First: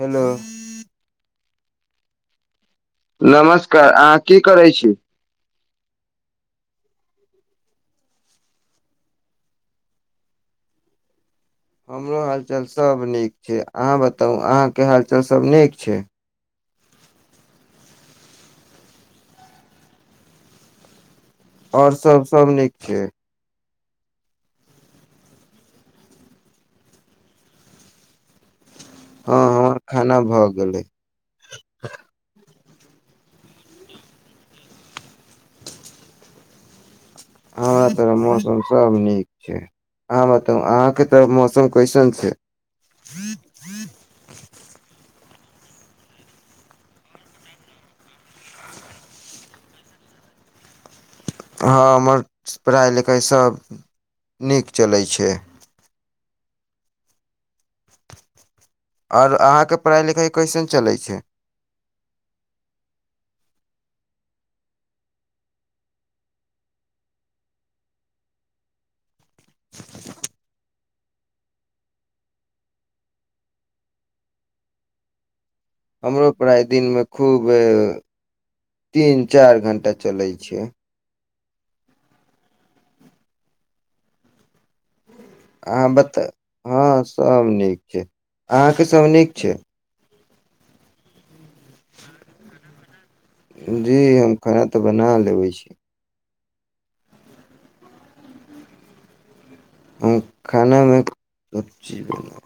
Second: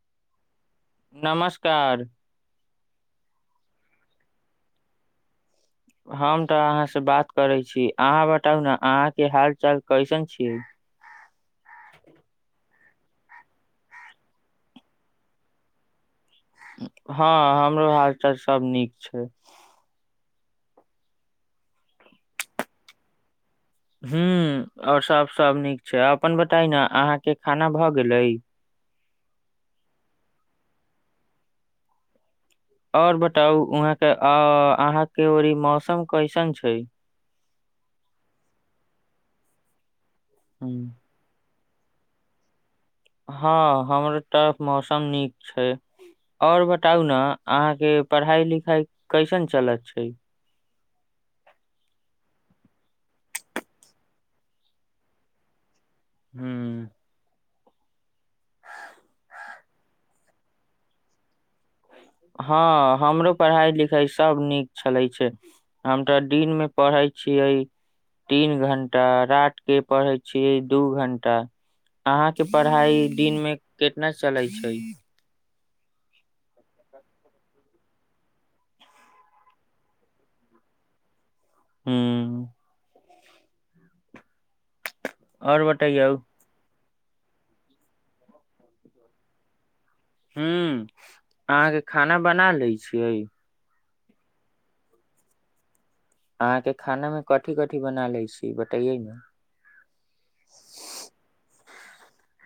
hello नमस्कार नमस्कार अहाँ की करै छी हम तऽ अहाँसँ बात करै छी अहाँ बताउ ने अहाँके हाल चाल कैसन छियै हमरो हालचाल सभ नीक छै अहाँ बताउ अहाँके हालचाल सभ नीक छै हँ हमरो हाल चाल सब नीक छै आओर सभ सभ नीक छै ह आओर सब सब नीक छै अपन बताय ने अहाँके खाना भऽ गेलै हँ हमर खाना भऽ गेलै आओर बताउ वहाँ के अहाँ के र मौसम कैसन छै हमरा ओतअ मौसम सब नीक छै अहाँ बताउ अहाँके तऽ मौसम क्वेश्चन छै हँ हमर तरफ मौसम नीक छै आओर बताउ ने अहाँके पढ़ाइ लिखाइ कैसन चलत छै हँ हमर पढ़ाइ लिखाइसभ नीक चलै छै हू आओर अहाँके पढ़ाइ लिखाइ कैसन चलैत छै हँ हमरो पढ़ाई लिखाई सब नीक छलै छै हम तऽ दिन मे पढ़ैत छियै तीन घं्टा रट के पढ़े छीयै दू घण्टा अहाँके पढ़ाइ दिन मे कितना चलै छै हमरो प्राय दिनमे खूब तीन चारि घण्टा चलै छै हू और अ बतैयौ बता हँ सब नीक छैक अहाँके सब नीक छैक ह्म अहाँके खाना बना लैत छियैक जी हम खाना तऽ बना लेबय छी अहाँके खानामे कथि कथि बना लैछी बतैयै ने हम खानामे सभचीज बना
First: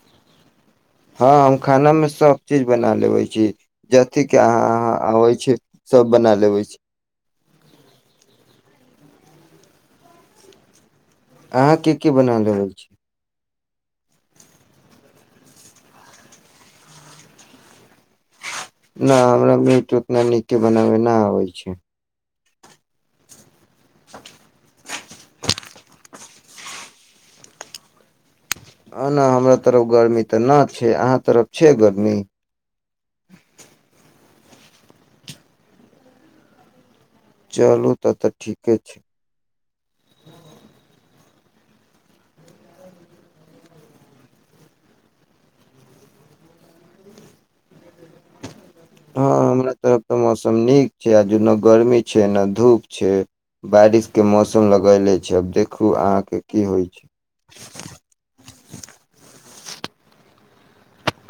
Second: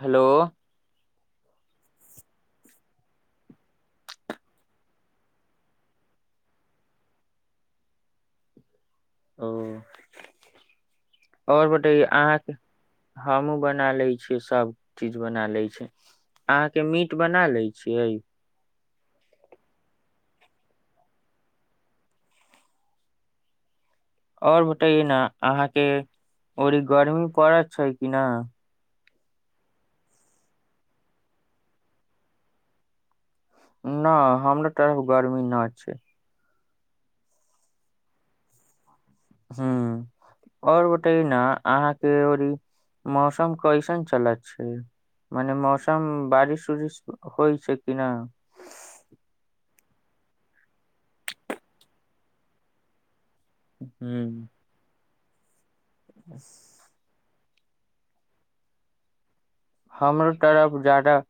हेलो हँ हम खानामे सभचीज बना लेबय छी जे अहाँ आबैत छी सभ बना लेबय छी ओ आओर अहाँ की बतैउ की बना अहाँके लेबै छी हमूँ बना लैत छियैक सब चीज बना लैत छियैक अहाँके मीट बना लैत छियैक न हमरा मीट नीके न बनाबय अबैत छैक आओर बतइए ने अहा केँ ओजे गर्मी पड़ैत छै कि न ना हमरा तरफ गर्मी त ना छैक अहाँ तरफ छैक गर्मी ना हमरा तरफ गर्मी ना छैक चलू तब त ठीके छैक ह और बताइए न अहाँके ओनी मौसम कैसन चलैत छैक मने मौसम बारिश उरिश होइत छैक कि न हँ हमरा तरफ तऽ मौसम नीक छै आज नए गर्मी छैक न धूप छैक बारिश केँ हूँ मौसम लगैेले जब दे [unintelligible] कहू अहाकें की होइत छैक हमरो तरफ जादा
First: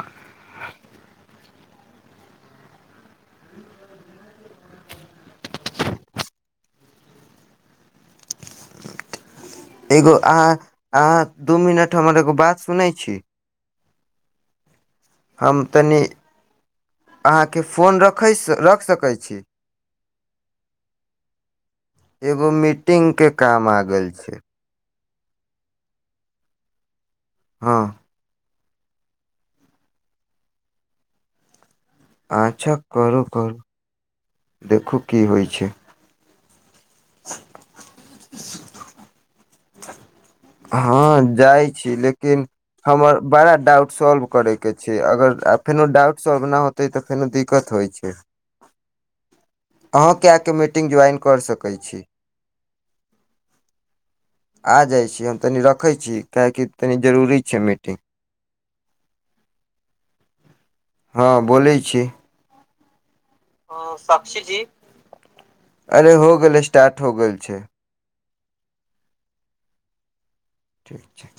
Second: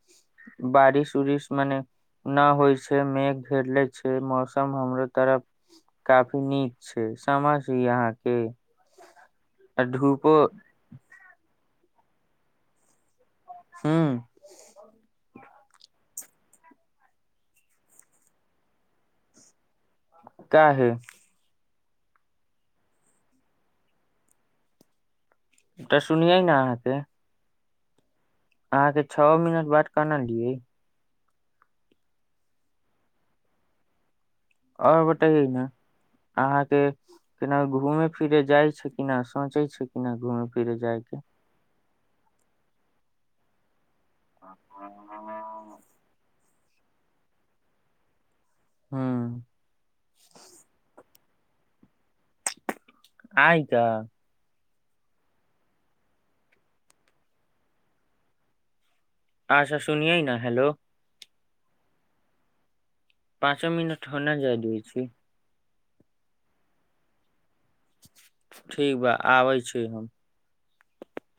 बारिश उरिश मने न होइत छैक मेघ घेरले छै मौसम हमरो तरफ काफी नीक छै समझि अहाकेँ एगो अहा अहा दू मिनट त हम्मर एगो बात सुनैत छी ह्म हम तनी अहाँके फोन रख सकैत छी काहे एगो मीटिंग केँ काम आ गेल छैक त सुनियै ने अहा केँ हँ [unintelligible] अहाँके छओ मिनट बात कना की अच्छा करू करू देखू की होइत छैक अहां केँ केना घूमे फिरे जाइत छि कि ना सोचै छै किना घूमे फिरे जायकेँ हँ जाइ छी लेकिन हमर बड़ा डाउट सॉल्व करय केंँ छैक अगर फेनो डाउट सॉल्व न होत हेतय त फेनो दिक्कत होइत छैक ह्म मीटिंग ज्वाइन कर सकैय छी आइ कए आ जाइ छी हम तनि रखै छी काहकि तनि जरूरी छै मीटिंग आछा सुनियैय ना हेलो ह बोलय छी पाँचो मिनट हो नहि साक्षी जा जी दै छी अरे हो गेल स्टार्ट हो गेल छै ठीक बा आबै छी हम ठीक छै